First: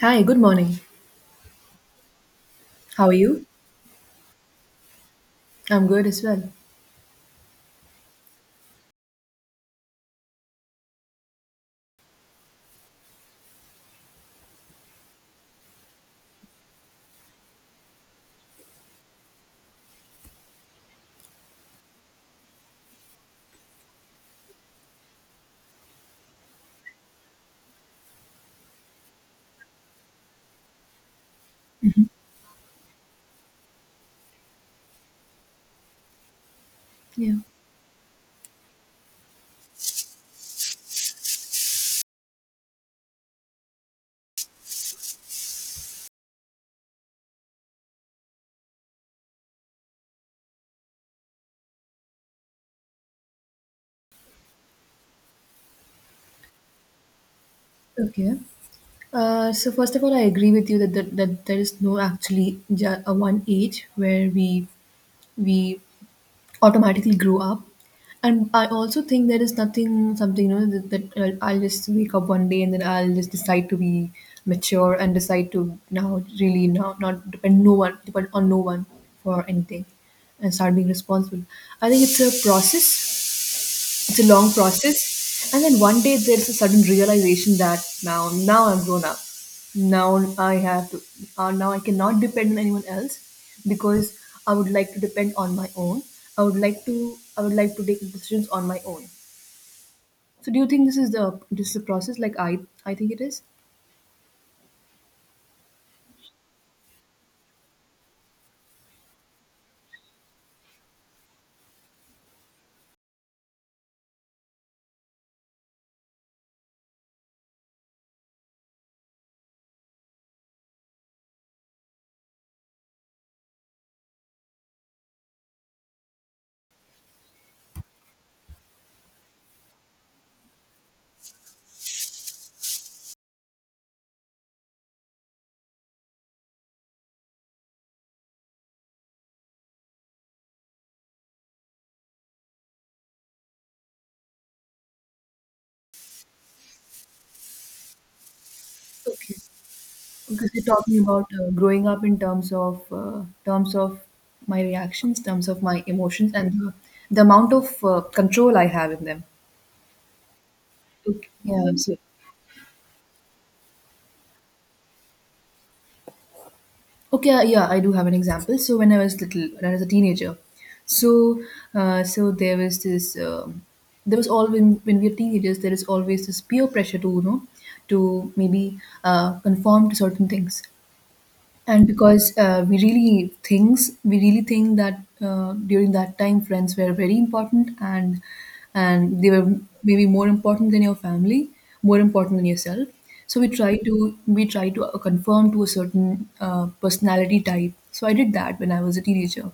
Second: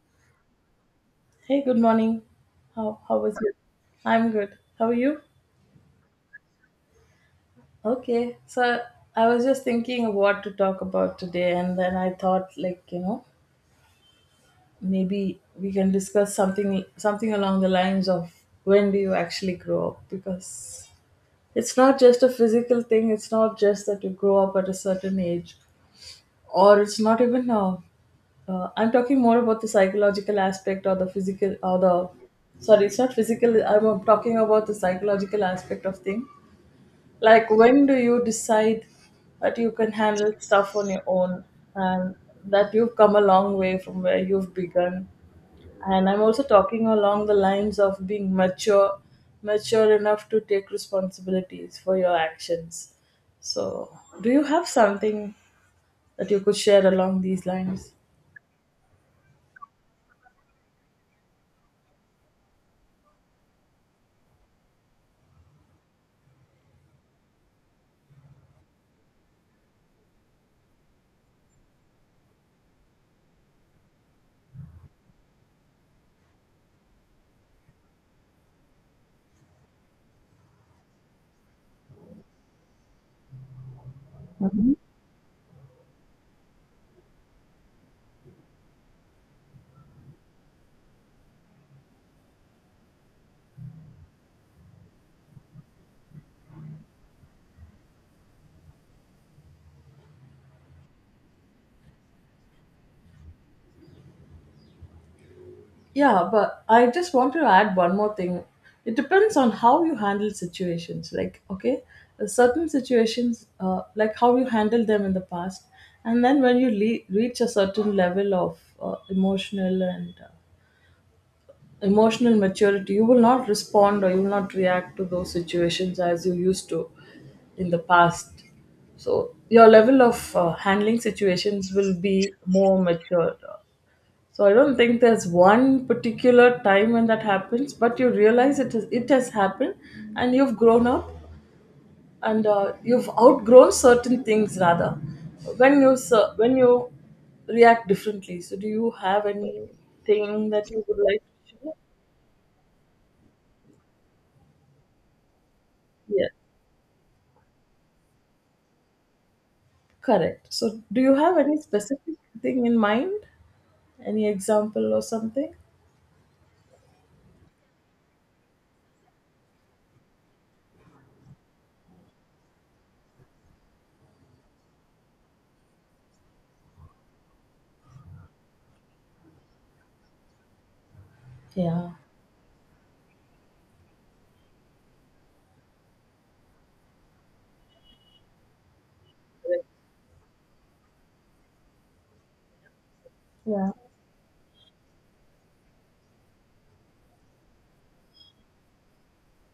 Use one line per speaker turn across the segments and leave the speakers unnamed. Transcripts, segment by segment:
Hi, good morning.
Hey, good morning. How
How are
how was
you?
it? I'm good. How are you?
I'm good as well.
Okay. So I was just thinking of what to talk about today, and then I thought, like, you know, maybe we can discuss something along the lines of when do you actually grow up? Because it's not just a physical thing. It's not just that you grow up at a certain age, or it's not even I'm talking more about the psychological aspect, or the physical, or the,
Mhm.
sorry, it's not physical, I'm talking about the psychological aspect of thing,
Yeah.
like when do you decide that you can handle stuff on your own, and that you've come a long way from where you've begun, and I'm also talking along the lines of being mature, mature enough to take responsibilities for your actions. So, do you have something that you could share along these lines?
Okay. So first of all, I agree with you that there is no actually a one age where we automatically grow up, and I also think there is nothing something that I'll just wake up one day and then I'll just decide to be mature and decide to now really now not depend no one depend on no one for anything and start being responsible. I think it's a process. It's a long process, and then one day there's a sudden realization that now I'm grown up. Now I have to now I cannot depend on anyone else, because I would like to depend on my own. i would like to I would like to take decisions on my own. So do you think this is the process? Like I think it is.
Yeah, but I just want to add one more thing. It depends on how you handle situations. Like, okay, certain situations, like how you handled them in the past, and then when reach a certain level of emotional maturity, you will not respond or you will not react to those situations as you used to in the past. So your level of handling situations will be more mature. So I don't think there's one particular time when that happens, but you realize it has happened, and you've grown up, and you've outgrown certain things rather. When you react differently. So do you have
Okay,
anything
because we are
that you would
talking
like
about
to share?
growing up in terms of terms of my reactions, terms of my
Yes,
emotions, and the amount of control I have in them.
correct. So do you
Okay.
have any
Yeah, so.
specific thing in mind? Any example or something?
Okay, yeah, I do have an example. So when I was little, when I was a teenager, so so there was always, when we are teenagers, there is always this peer pressure to to maybe conform to certain things. And
Yeah.
because we really think that during that time friends were very important, and they were maybe more important than your family, more important than yourself. So
Yeah.
we try to conform to a certain personality type. So I did that when I was a teenager,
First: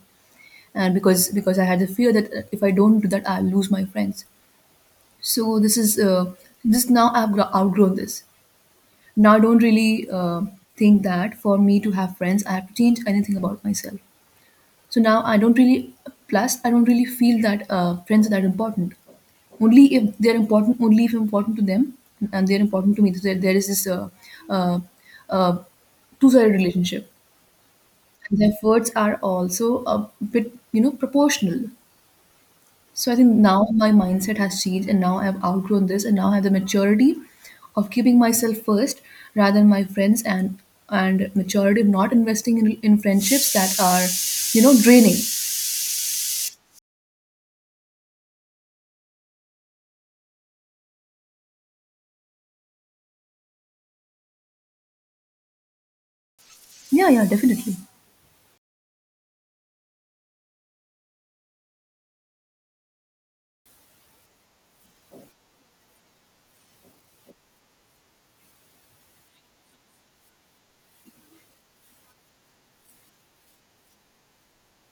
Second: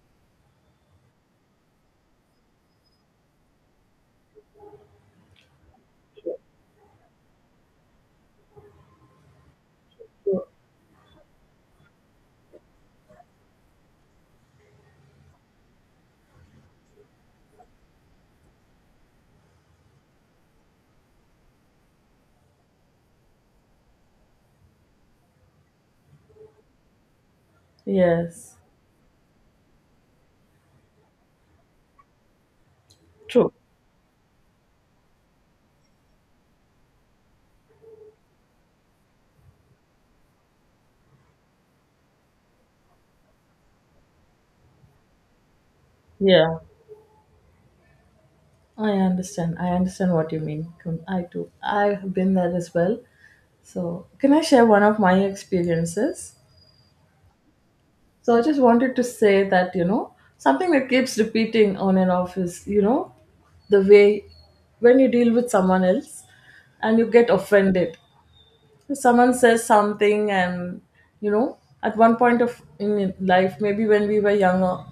and because I had the fear that if I don't do that, I'll lose my friends. So this is just now I've outgrown this. Now, I don't really think that for me to have friends, I have to change anything about myself. So now I don't really, plus, I don't really feel that friends are that important. Only if they're important, only if I'm important to them and they're important to me. So there is this uh, uh, two sided relationship. And the
Yes.
efforts are also a bit, proportional. So I think
True.
now my mindset has changed, and now I've outgrown this, and now I have the maturity of keeping myself first rather than my friends, and maturity of not investing in friendships that are draining.
Yeah. I understand. I understand what you mean. I too. I've been there as well. So, can I share one of my experiences?
Yeah, yeah, definitely.
So, I just wanted to say that, you know, something that keeps repeating on and off is, you know, the way when you deal with someone else and you get offended. Someone says something, and, you know, at one point of in life, maybe when we were younger.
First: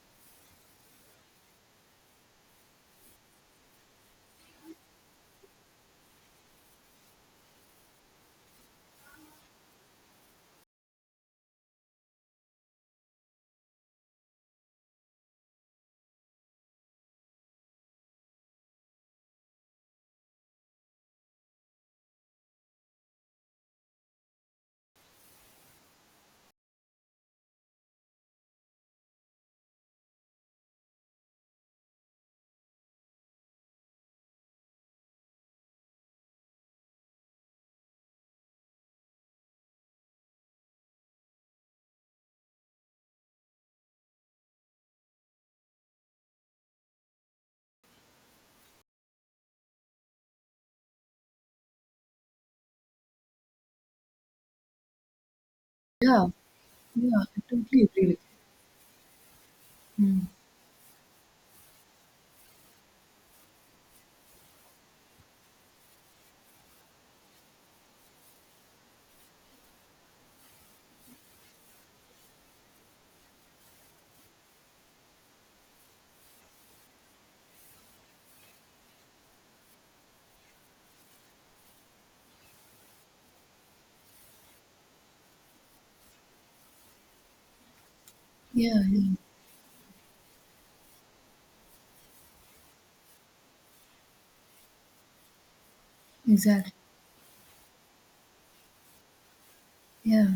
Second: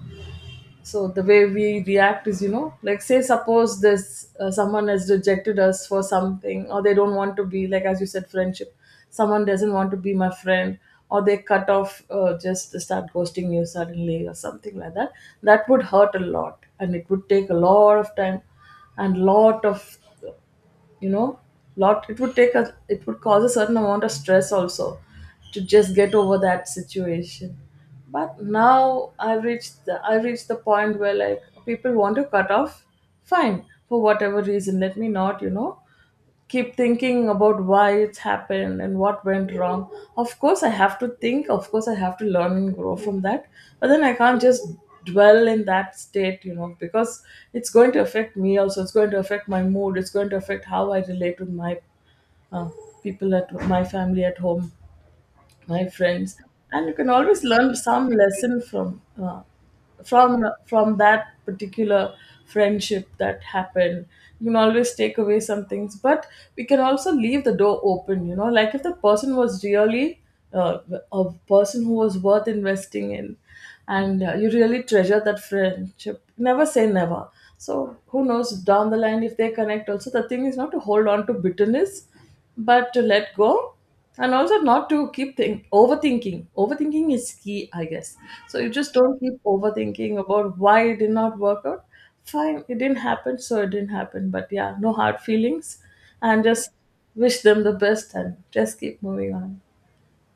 So the way we react is, you know, like, say, suppose this, someone has rejected us for something, or they don't want to be, like, as you said, friendship, someone doesn't want to be my friend, or they cut off, just start ghosting you suddenly or something like that. That would hurt a lot, and it would take a lot of time, and lot of, uh, you know lot it would cause a certain amount of stress also, to just get over that situation. But now I reached the point where, like, people want to cut off, fine, for whatever reason. Let me not, keep thinking about why it's happened and what went wrong. Of course, I have to think. Of course, I have to learn and grow from that. But then I can't just dwell in that state, you know, because it's going to affect me also. It's going to affect my mood. It's going to affect how I relate with my uh, people at my family at home, my
Yeah,
friends. And you can
yeah, I
always learn
totally agree
some
with
lesson from
you. Mm.
from that particular friendship that happened. You can always take away some things, but we can also leave the door open, you know, like, if the person was really uh, a person who was worth investing in, and you really treasure that friendship, never say never. So who knows, down the line, if they connect. Also, the thing is not to hold on to bitterness, but to let go. And also, not to keep think overthinking. Overthinking is key, I guess. So you
Yeah,
just
yeah,
don't keep overthinking about why it did not work out. Fine, it didn't happen, so it didn't happen, but, yeah, no hard feelings, and just
exactly.
wish them the best and just keep moving on,
Yeah.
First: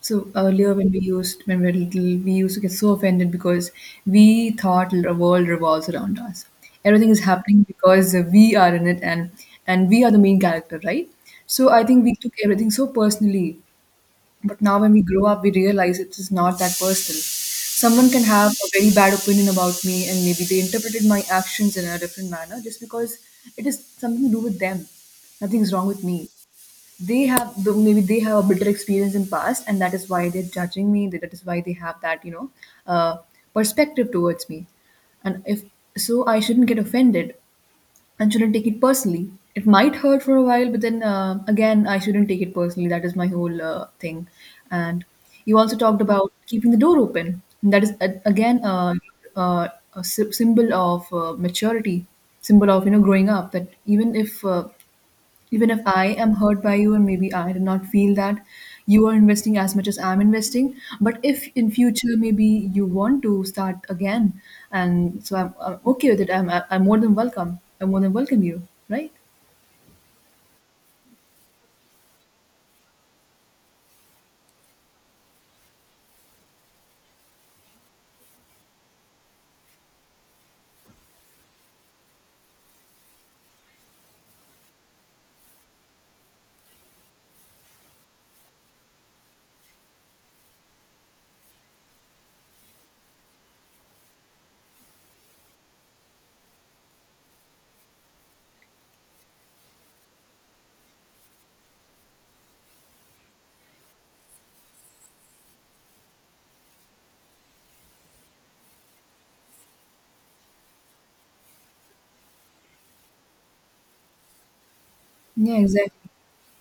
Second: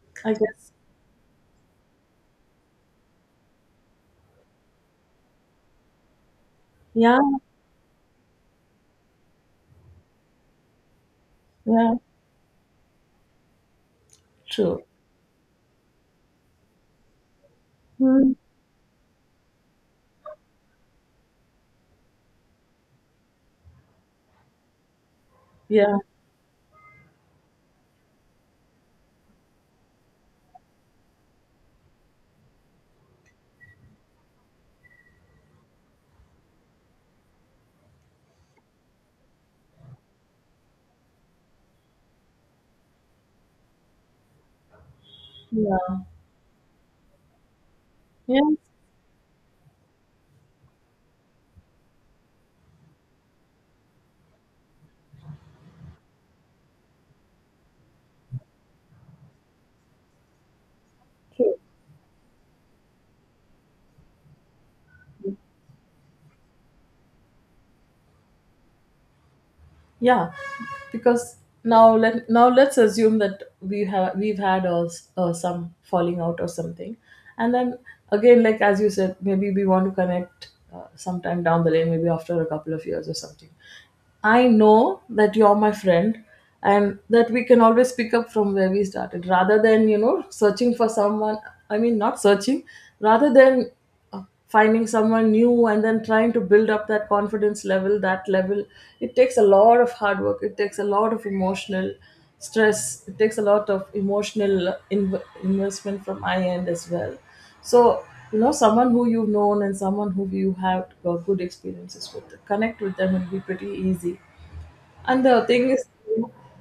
So
I guess.
earlier when we were little, we used to get so offended because we thought the world revolves around us. Everything
Yeah,
is happening because we are in it, and we are the main character, right? So I
yeah,
think we took everything so personally. But now
true.
when we grow up, we realize it is not that personal. Someone can
Hmm.
have a very bad opinion about me, and maybe they interpreted my actions in a different manner just because it is something to do with them. Nothing's wrong
Yeah,
with me. Maybe they have a bitter experience in past, and that is why they're judging me. That is why they have that uh, perspective towards me. And if. So I shouldn't get offended and shouldn't take it personally. It might hurt for a while, but then again I shouldn't take it personally. That is my whole thing. And you also talked
yeah,
about keeping the door open. That is uh,
yeah,
again uh, uh, a symbol of maturity, symbol of growing up, that even if I am hurt by you, and maybe I did not feel that you are investing as much as I'm investing. But if in future maybe you want to start again, and so I'm okay with it. I'm more than welcome. I'm more than welcome you, right?
yeah. Because now let's assume that we've had, some falling out or something, and then, again, like as you said, maybe we want to connect, sometime down the lane, maybe after a couple of years or something. I know that you're my friend, and that we can always pick up from where we started rather than, you know, searching for someone. I mean, not searching, rather than finding someone new and then trying to build up that confidence level, that level. It takes a lot of hard work, it takes a lot of emotional stress, it takes a lot of emotional investment from my end as well. So, you know, someone who you've known and someone who you have good experiences with, connect with them will be pretty easy. And the
Yeah,
thing is,
exactly.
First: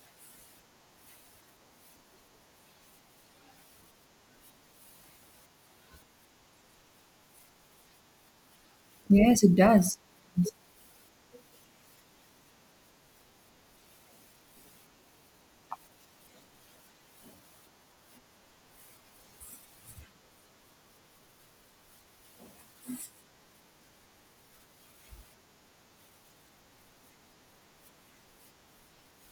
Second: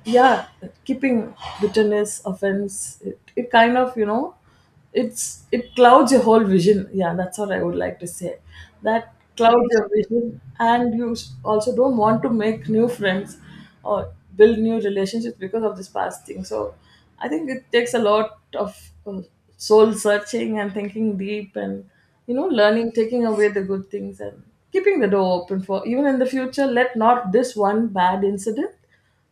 yeah, keeping bitterness, offense, it kind of, you know, it clouds your whole vision. Yeah, that's what I would like to say. That
Yes, it
clouds your
does.
vision, and you also don't want to make new friends or build new relationships because of this past thing. So, I think it takes a lot of uh, soul searching and thinking deep, and, you know, learning, taking away the good things and keeping the door open for even in the future. Let not this one bad incident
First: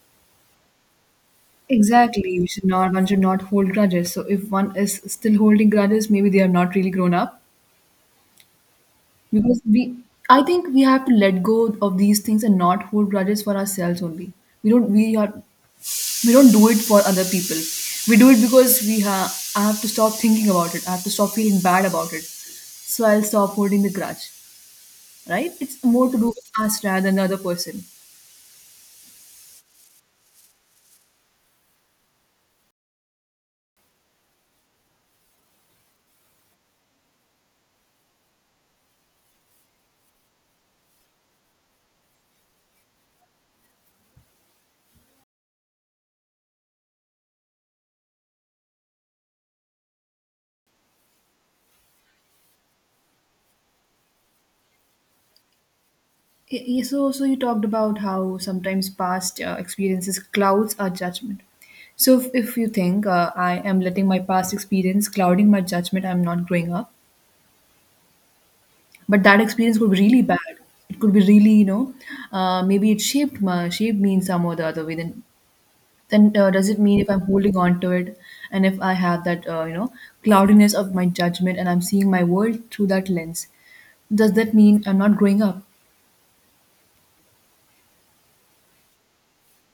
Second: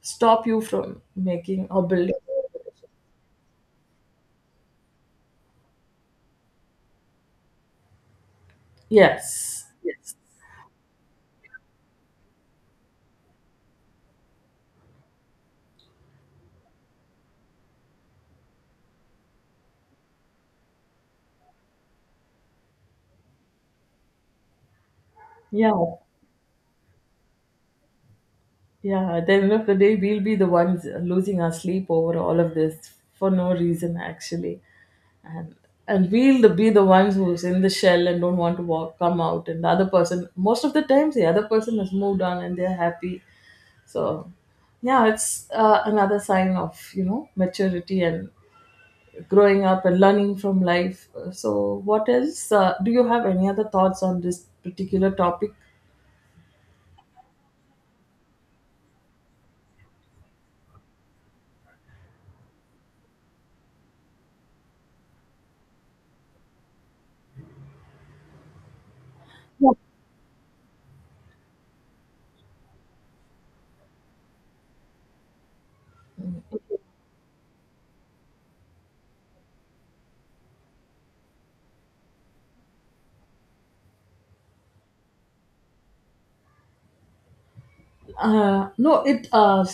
stop you from making or building.
Exactly. We should not, one should not hold grudges. So if one is still holding grudges, maybe they are not really grown up. Because
Yes.
we
Yes.
I think we have to let go of these things and not hold grudges for ourselves only. We don't, we are, we don't do it for other people. We do it because I have to stop thinking about it. I have to stop feeling bad about it. So I'll stop holding the grudge, right?
Yeah.
It's more to do with us rather than the other person.
Yeah. At the end of the day, we'll be the ones losing our sleep over all of this for no reason, actually. and and be the ones who's in the shell and don't want to walk come out, and the other person, most of the times, the other person has moved on and they're happy. So, yeah, it's another sign of, you know, maturity and growing up and learning from life. So what else, do you have any other thoughts on this particular topic?
So you talked about how sometimes past experiences clouds our judgment. So, if you think I am letting my past experience clouding my judgment, I'm not growing up. But that experience could be really bad. It could be really, maybe it shaped me in some or the other way. Then does it mean if I'm holding on to it, and if I have that, cloudiness of my judgment, and I'm seeing my world through that lens, does that mean I'm not growing up?
No, it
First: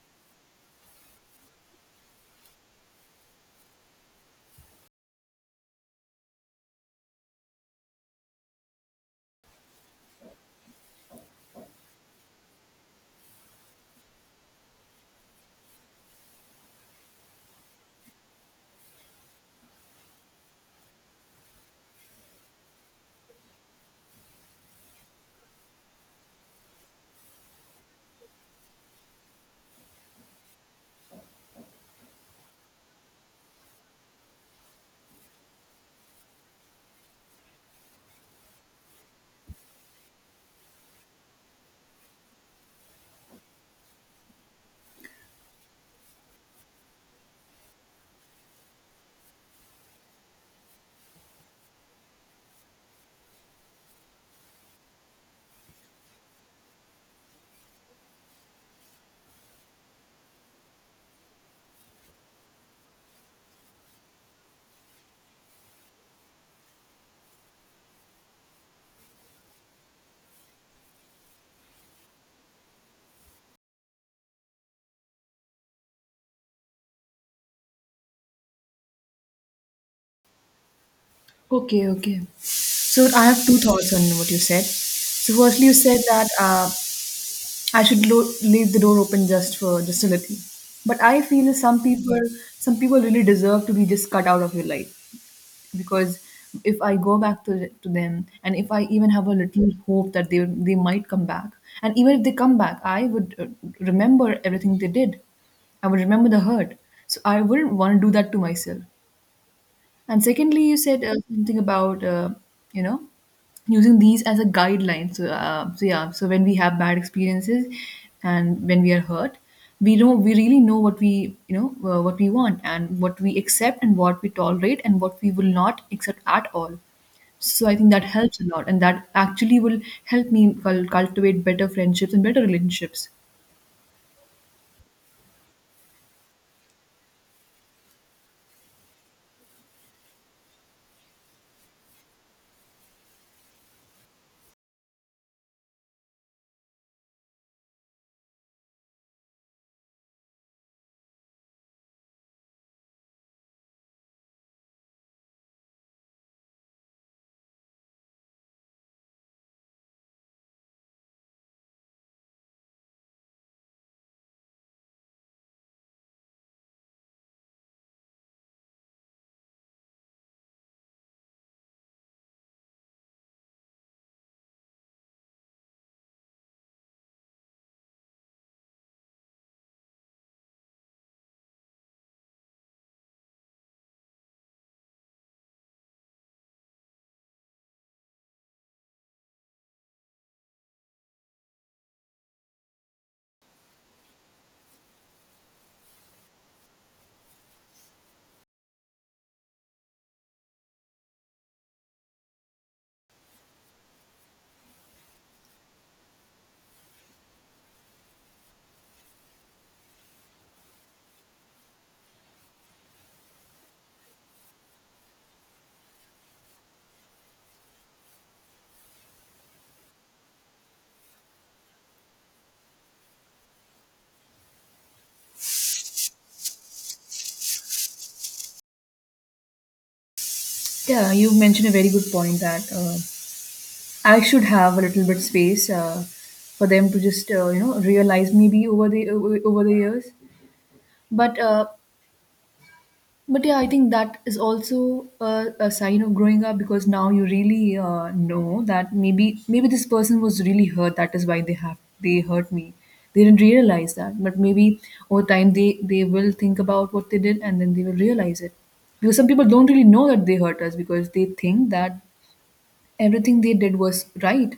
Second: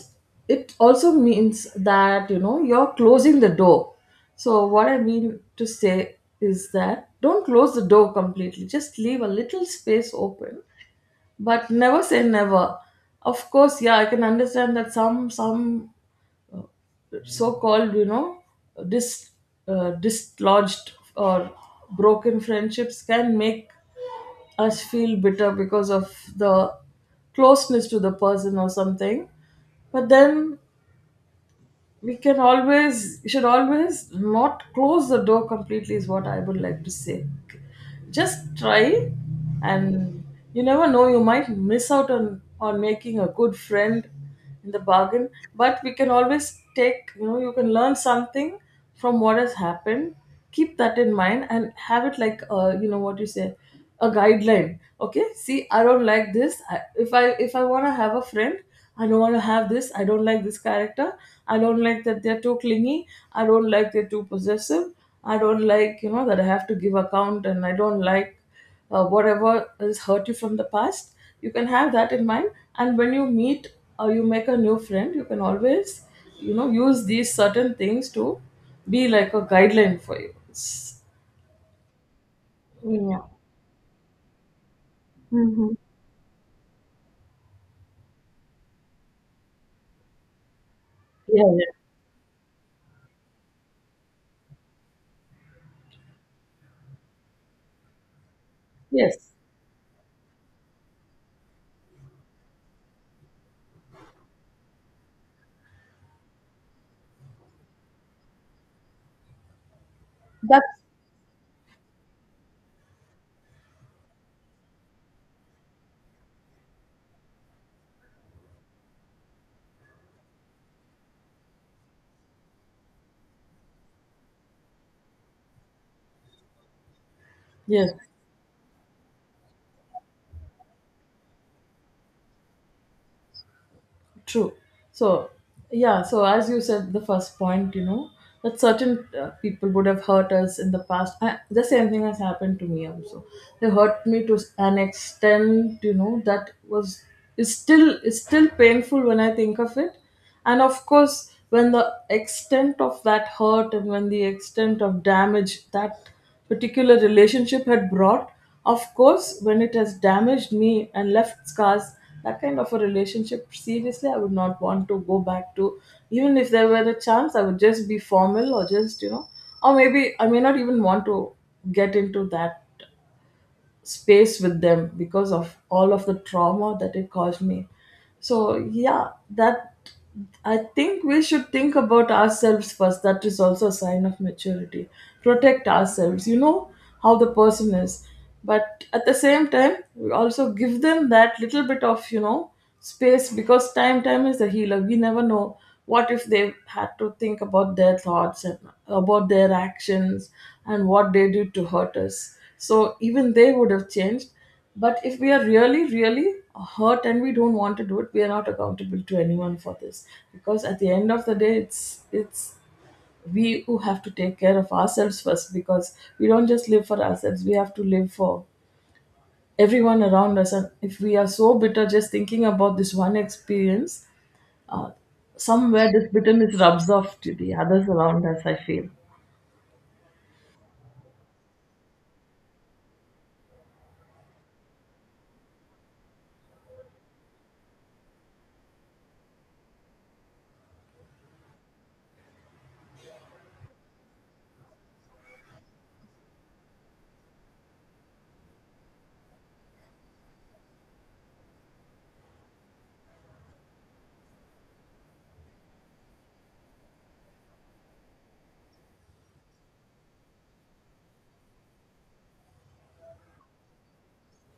it also means that, you know, you're closing the door. So what I mean to say is that don't close the door completely. Just leave a little space open, but never say never. Of course, yeah, I can understand that some so-called, you know, dis dislodged or broken friendships can make us feel bitter because of the closeness to the person or something. But then we can always, should always not close the door completely, is what I would like to say. Just try, and you never know, you might miss out on making a good friend in the bargain. But we can always take, you know, you can learn something from what has happened. Keep that in mind and have it like, you know, what you say, a guideline. Okay, see, I don't like this. If I want to have a friend, I don't want to have this. I don't like this character. I don't like that they're too clingy. I don't like they're too possessive. I don't like, you know, that I have to give account, and I don't like whatever has hurt you from the past. You can have that in mind. And when you meet or you make a new friend, you can always, you know, use these certain things to be like a guideline for you.
Okay, okay. So I
Yeah.
have two thoughts on what you said. So firstly, you
Hmm.
said that I should leave the door open, just for just a little. But I
Yeah.
feel that
Yeah.
some people really deserve to be just cut out of your life, because if I go back to them, and if I even have
Yes.
a little hope that they might come back, and even if they come back, I would remember everything they did. I would remember the hurt. So I wouldn't want to do that to myself. And secondly,
That's
you said something about you know using these as a guideline. So yeah, so when we have bad experiences and when we are hurt, we really know what we what we want and what we accept and what we tolerate and what we will not accept at all. So I think
Yes.
that helps a lot, and that actually will help me cultivate better friendships and better relationships.
True. So, yeah, so as you said, the first point, you know, that certain people would have hurt us in the past. I, the same thing has happened to me also. They hurt me to an extent, you know, that was is still painful when I think of it. And, of course, when the extent of that hurt, and when the extent of damage that particular relationship had brought, of course, when it has damaged me and left scars, that kind of a relationship, seriously, I would not want to go back to. Even if there were a chance, I would just be formal, or just, you know, or maybe I may not even want to get into that space with them because of all of the trauma that it caused me. So, yeah, that, I think we should think about ourselves first. That is also a sign of maturity. Protect ourselves, you know, how the person is. But at the same time, we also give them that little bit of, you know, space, because time is the healer. We never know, what if they had to think about their thoughts and about their actions, and what they did to hurt us, so even they would have changed. But if we are really, really hurt and we don't want to do it, we are not accountable to anyone for this. Because at the end of the day, it's we who have to take care of ourselves first because we don't just live for ourselves, we have to live for everyone around us. And if we are so bitter just thinking about this one experience, uh, somewhere this bitterness rubs off to the others around us, I feel.
Yeah, you mentioned a very good point that I should have a little bit space for them to just realize maybe over over the years. But uh, but yeah, I think that is also a sign of growing up, because now you really know that maybe this person was really hurt. That is why they hurt me. They didn't realize that, but maybe over time they will think about what they did, and then they will realize it. Because some people don't really know that they hurt us, because they think that everything they did was right.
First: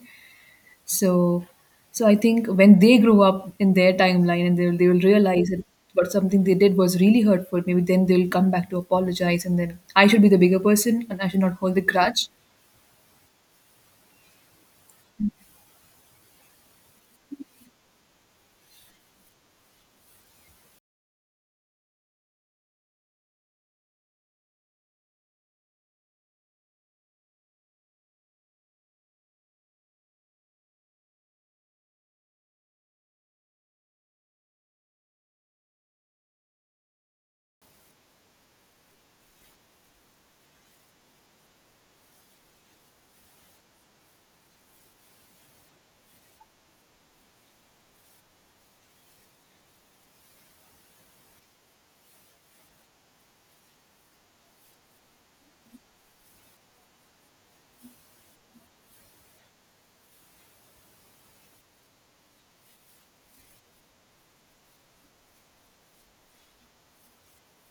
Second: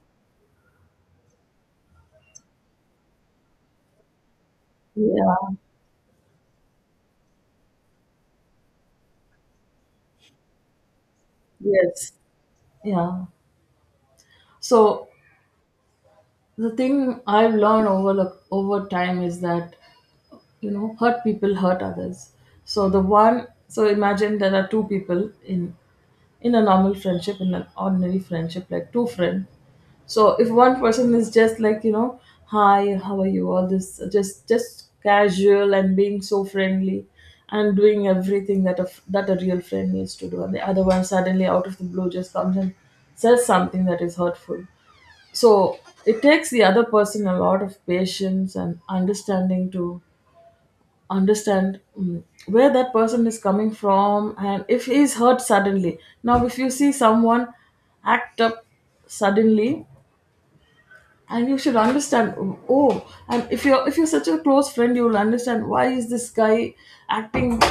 So so I think when they grow up in their timeline, and they'll realize
Yeah.
that what something they did was really hurtful, maybe then they'll come back to apologize, and then I should be the bigger person and I should not hold the
Yes.
grudge.
Yeah. So the thing I've learned over time is that you know hurt people hurt others. So the one, so imagine there are two people in a normal friendship, in an ordinary friendship, like two friends. So if one person is just like, you know, hi, how are you, all this, just casual and being so friendly and doing everything that that a real friend needs to do, and the other one suddenly out of the blue just comes and says something that is hurtful. So it takes the other person a lot of patience and understanding to understand where that person is coming from and if he is hurt suddenly. Now if you see someone act up suddenly, and you should understand. Oh, and if you're such a close friend, you'll understand why is this guy acting,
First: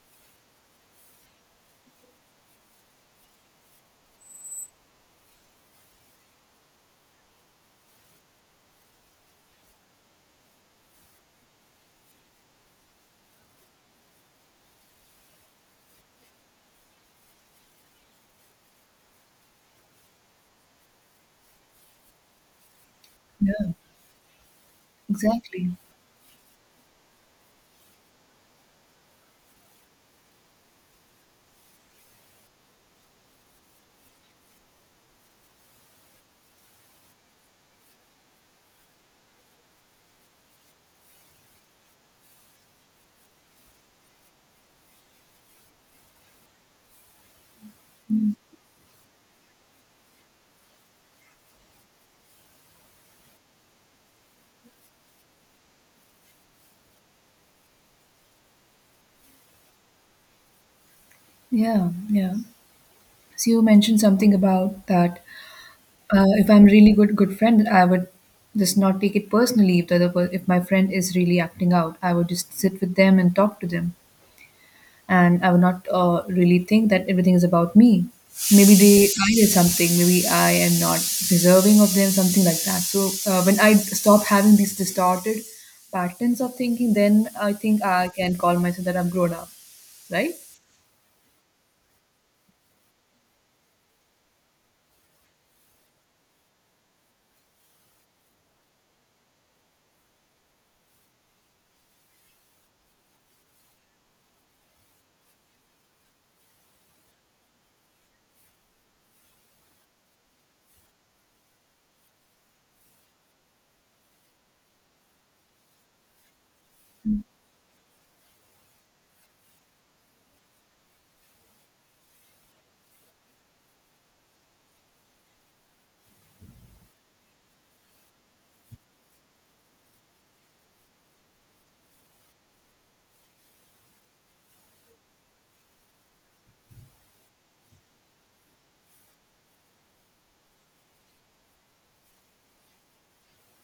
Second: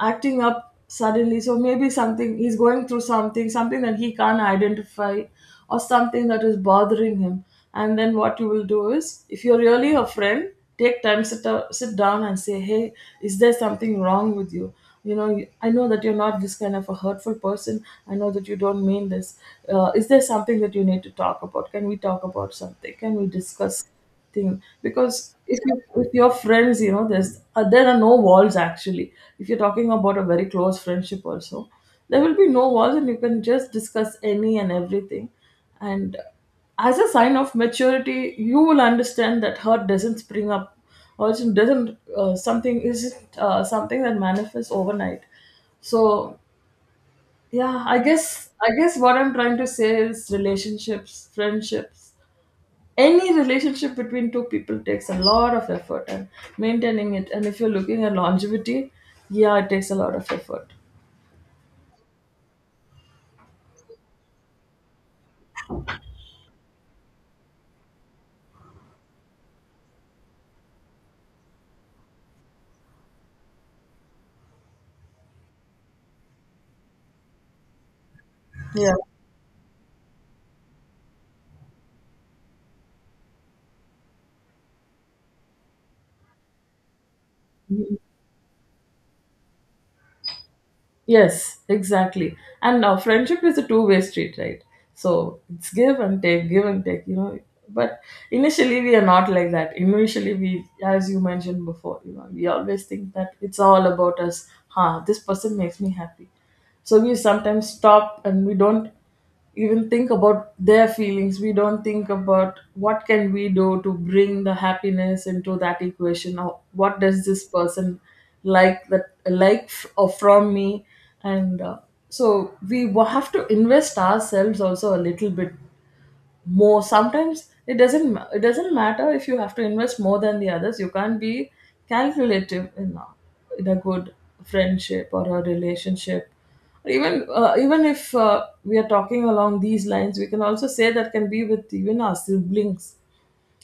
acting up suddenly. So maybe something he's going through, something that he can't identify or something that is bothering him. And then what you will do, is if you're really a friend, take time, sit down and say, hey, is there something wrong with you? You know, I know that you're not this kind of a hurtful person. I know that you don't mean this. Is there something that you need to talk about? Can we talk about something? Can we
Yeah,
discuss thing? Because if
exactly.
you, with your friends, you know, there's there are no walls actually. If you're talking about a very close friendship also, there will be no walls and you can just discuss any and everything. And as a sign of maturity, you will understand that hurt doesn't spring up, or it doesn't something isn't something that manifests overnight. So yeah, I guess what I'm trying to say is relationships, friendships, any relationship between two people takes a lot of effort, and maintaining it, and if you're looking at longevity, yeah, it takes a lot of effort.
Yeah, yeah. So you mentioned something about that. If I'm really good friend, I would just not take it personally if the if my friend is really acting out. I would just sit with them and talk to them, and I would not really think that everything is about me. Maybe
Yeah.
they I did something. Maybe I am not deserving of them. Something like that. So when I stop having these distorted patterns of thinking, then I think I can call myself that I'm grown up, right?
Yes, exactly. And now friendship is a two-way street, right? So it's give and take, you know. But initially we are not like that. Initially we, as you mentioned before, you know, we always think that it's all about us. Huh, this person makes me happy. So we sometimes stop and we don't even think about their feelings. We don't think about what can we do to bring the happiness into that equation, or what does this person like, or from me. And so have to invest ourselves also a little bit more. Sometimes it doesn't matter if you have to invest more than the others. You can't be calculative in a good friendship or a relationship. Or even even if we are talking along these lines, we can also say that can be with even our siblings,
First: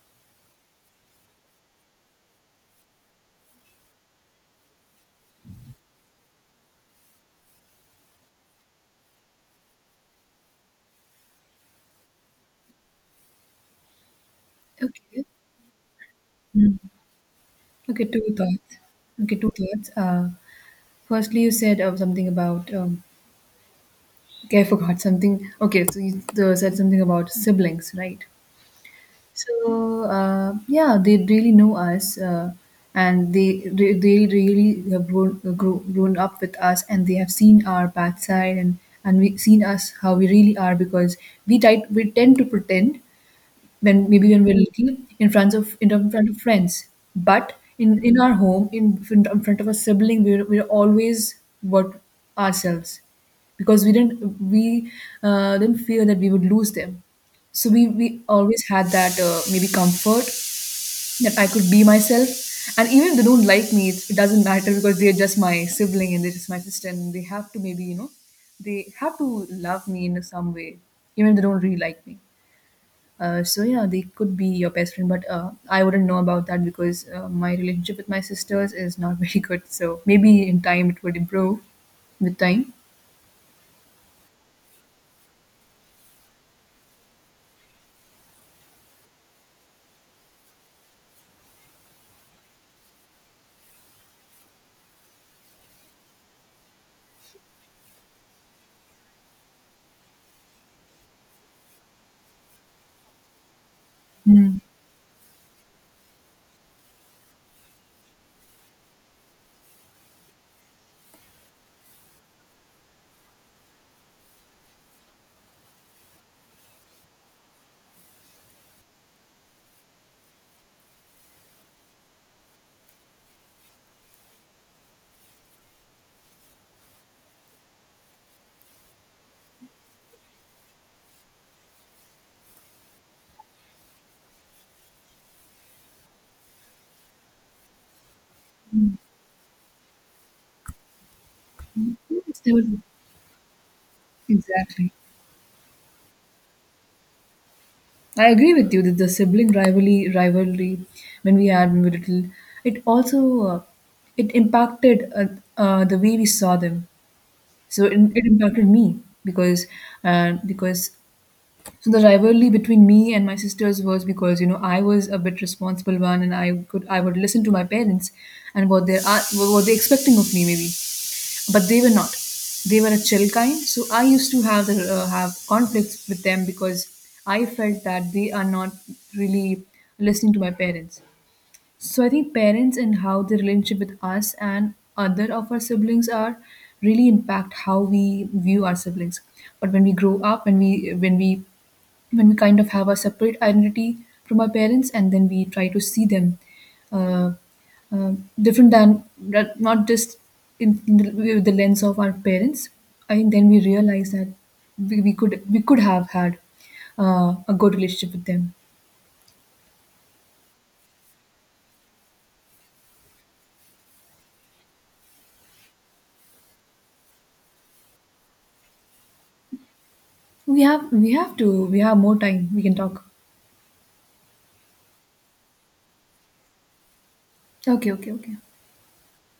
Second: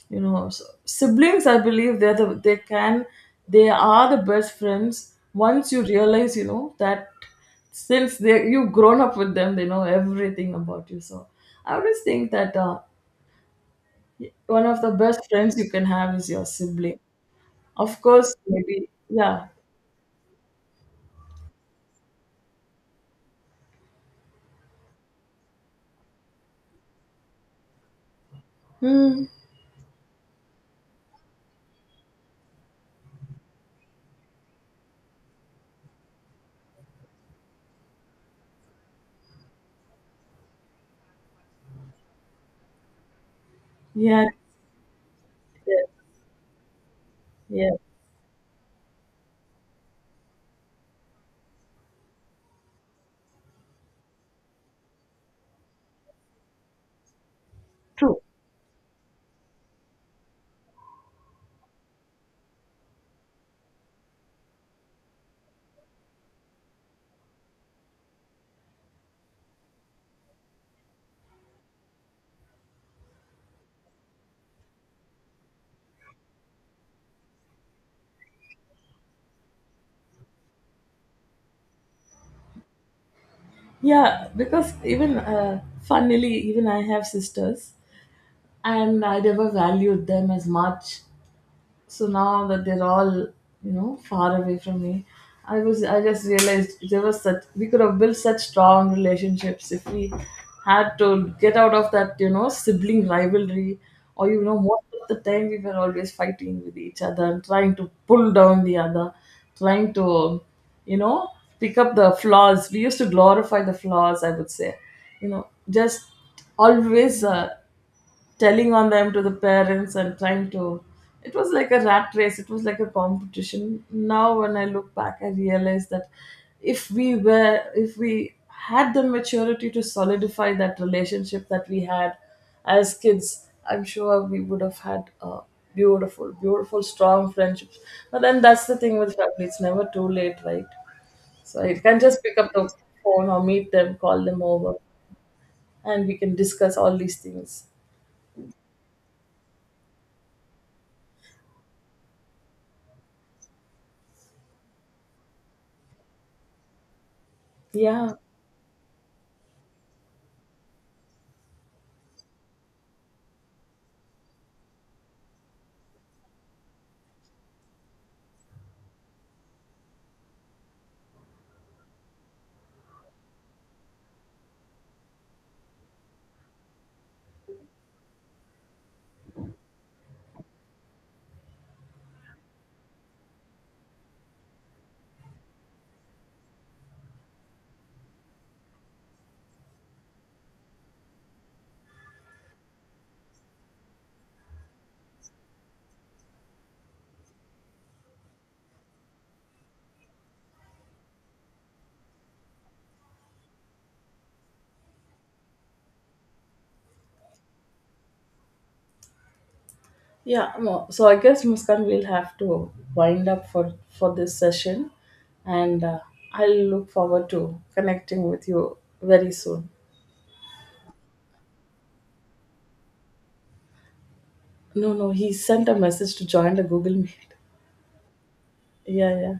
you know. So siblings, I believe they can, they are the best friends once you realize, you know, that since they, you've grown up with them, they know everything about you. So I always think that one of the best
Okay.
friends you can have is your
Mm.
sibling. Of
Okay, two
course,
thoughts.
maybe,
Okay,
yeah.
two thoughts. Firstly, you said something about. Okay, I forgot something. Okay, so you said something about siblings, right?
Hmm.
So, yeah, they really know us, and they really have grown up with us, and they have seen our backside and we seen us how we really are, because we tend to pretend when
Yeah,
maybe when we're little in front of
yeah,
friends, but
yeah,
in our home in front of a sibling we're always what ourselves, because we didn't fear that we would lose them, so we always had that maybe comfort that I could be myself, and even if they don't like me, it doesn't matter because they're just my sibling and they're just my sister, and they have to maybe, they have to love me in some way, even if they don't really like me. So yeah, they could be your best friend, but I wouldn't know about that because my relationship with my sisters is not very good. So maybe in time it would improve with time.
yeah. Because even funnily, even I have sisters, and I never valued them as much. So now that they're all, you know, far away from me, I just realized there was such, we could have built such strong relationships if we had to get out of that, you know, sibling rivalry. Or you
Hmm.
know, most of the time we were always fighting with each other and trying to pull down the other, trying to, you know, pick up the flaws. We used to glorify the flaws, I would say. You know, just always telling on them to the parents and trying to, it was like a rat race, it was like a competition. Now when I look back, I realize that if we had the maturity to solidify that relationship that we had as kids, I'm sure we would have had beautiful, beautiful strong friendships. But then that's the thing with family, it's never too late, right? So you can just pick
Yes, they
up the
would.
phone, or meet them, call them over,
Exactly.
and we can discuss all these things.
I agree with you that the sibling rivalry when we were little, it also it impacted the way we saw them. So it,
Yeah.
it impacted me because so the rivalry between me and my sisters was because I was a bit responsible one, and I would listen to my parents and what they're expecting of me, maybe, but they were not. They were a chill kind, so I used to have conflicts with them because I felt that they are not really listening to my parents. So I think parents and how the relationship with us and other of our siblings are really impact how we view our siblings. But when we grow up, when we kind of have a separate identity from our parents, and then we try to see them uh, uh, different than not just with the lens of our parents. I think then we realize that we could have had a good relationship with them.
Yeah, no, so I guess Muskan will have to wind up for this session, and I'll look forward to connecting with you very soon.
We have more time. We can talk.
No, no, he sent a message to join the Google Meet.
Okay, okay, okay.
Yeah, yeah.